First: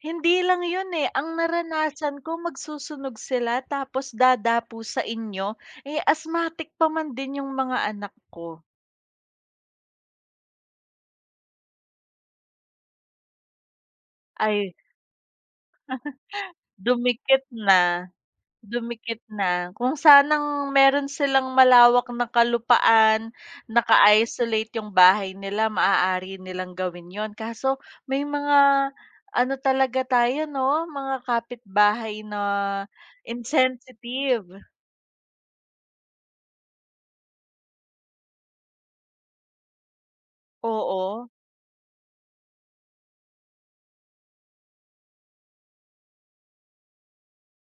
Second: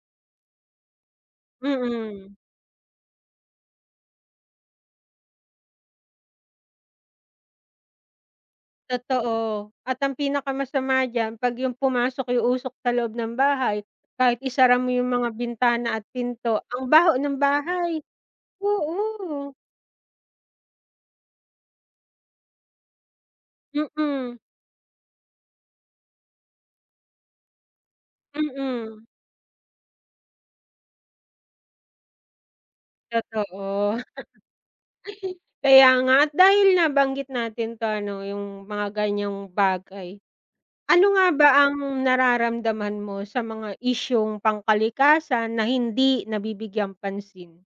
Hindi lang 'yon, eh, ang naranasan Mm. ko magsusunog sila, tapos dadapo sa inyo. Eh, asthmatic pa man din 'yong mga anak ko. Totoo at ang pinakamasama diyan 'pag 'yong pumasok 'yong usok sa loob ng bahay, kahit Ay isara mo 'yong mga bintana at pinto, ang baho ng Dumikit bahay. na. Dumikit Oo. na kung sanang mayro'n silang malawak na kalupaan. Mm. Naka-isolate 'yong bahay nila, maaari nilang gawin 'yon. Kaso may mga Mm. ano talaga tayo, 'no, mga kapitbahay na Totoo. insensitive. Kaya nga at dahil nabanggit natin 'to ano 'yong mga ganiyang bagay, ano nga Oo. ba ang nararamdaman mo sa mga isyung pangkalikasan na hindi nabibigyang pansin?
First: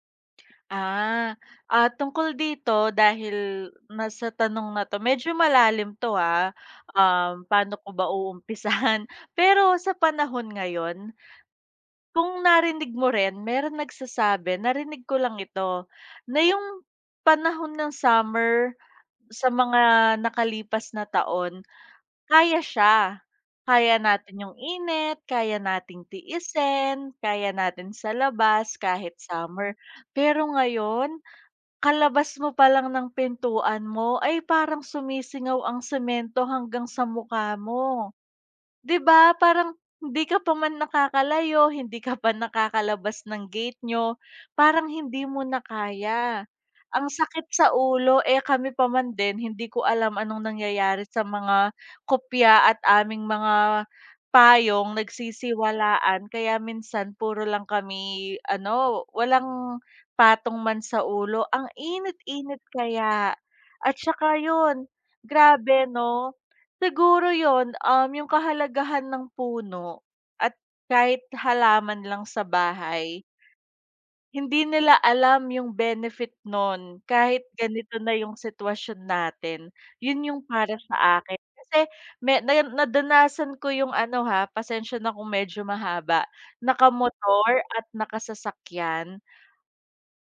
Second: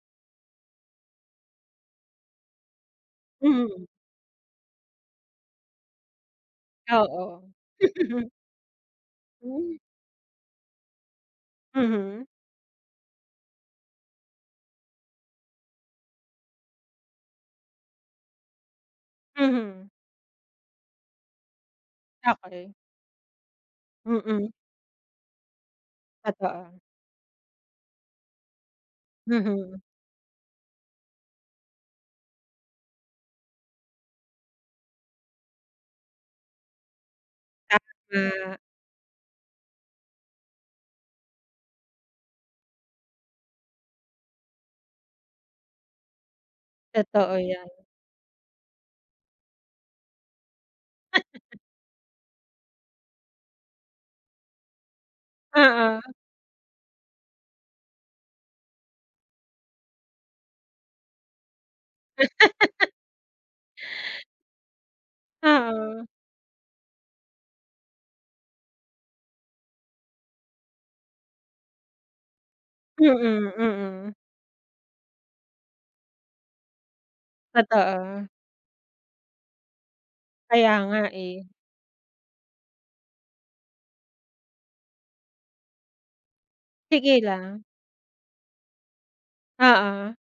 Ah. Ah, tungkol dito, dahil Mm. ma sa tanong na 'to, medyo malalim 'to, ah. Um, Oo. paano ko ba uumpisahan? Pero Hmm. sa panahon ngayon, Mhm. kung narinig mo rin mayro'n nagsasabi narinig ko lang ito, na 'yong panahon ng summer sa Mhm. mga nakalipas na taon, kaya Okey. siya. Kaya natin Mm. 'yong init, kaya nating Totoo. tiisin, kaya natin sa labas, kahit summer. Mhm. Pero ngayon, kalabas mo palang ng pintuan mo ay parang sumisingaw ang semento hanggang sa mukha mo. Tama. 'Di ba, parang hindi ka pa man nakakalayo, hindi ka pa nakakalabas ng gate niyo. Parang hindi mo na kaya ang Totoo sakit 'yan. sa ulo. Eh, kami pa man din hindi ko alam anong nangyayari sa mga kupya at aming mga payong Oo. nagsisiwalaan. Kaya minsan puro lang kami, ano, walang patong man sa ulo. Ang init-init kaya, at saka 'yon. Grabe Oo. 'no. Siguro 'yon, um, 'yong kahalagahan ng puno at kahit halaman lang sa bahay Mm, mm. hindi nila alam 'yong benefit no'n kahit ganito na Totoo. 'yong sitwasyon natin. 'Yon 'yong Kaya para nga, sa akin. eh. Kasi me nar nadanasan ko 'yong, ano, ha, pasensya na kung medyo mahaba, Sige lang. nakamotor at nakasasakyan Oo.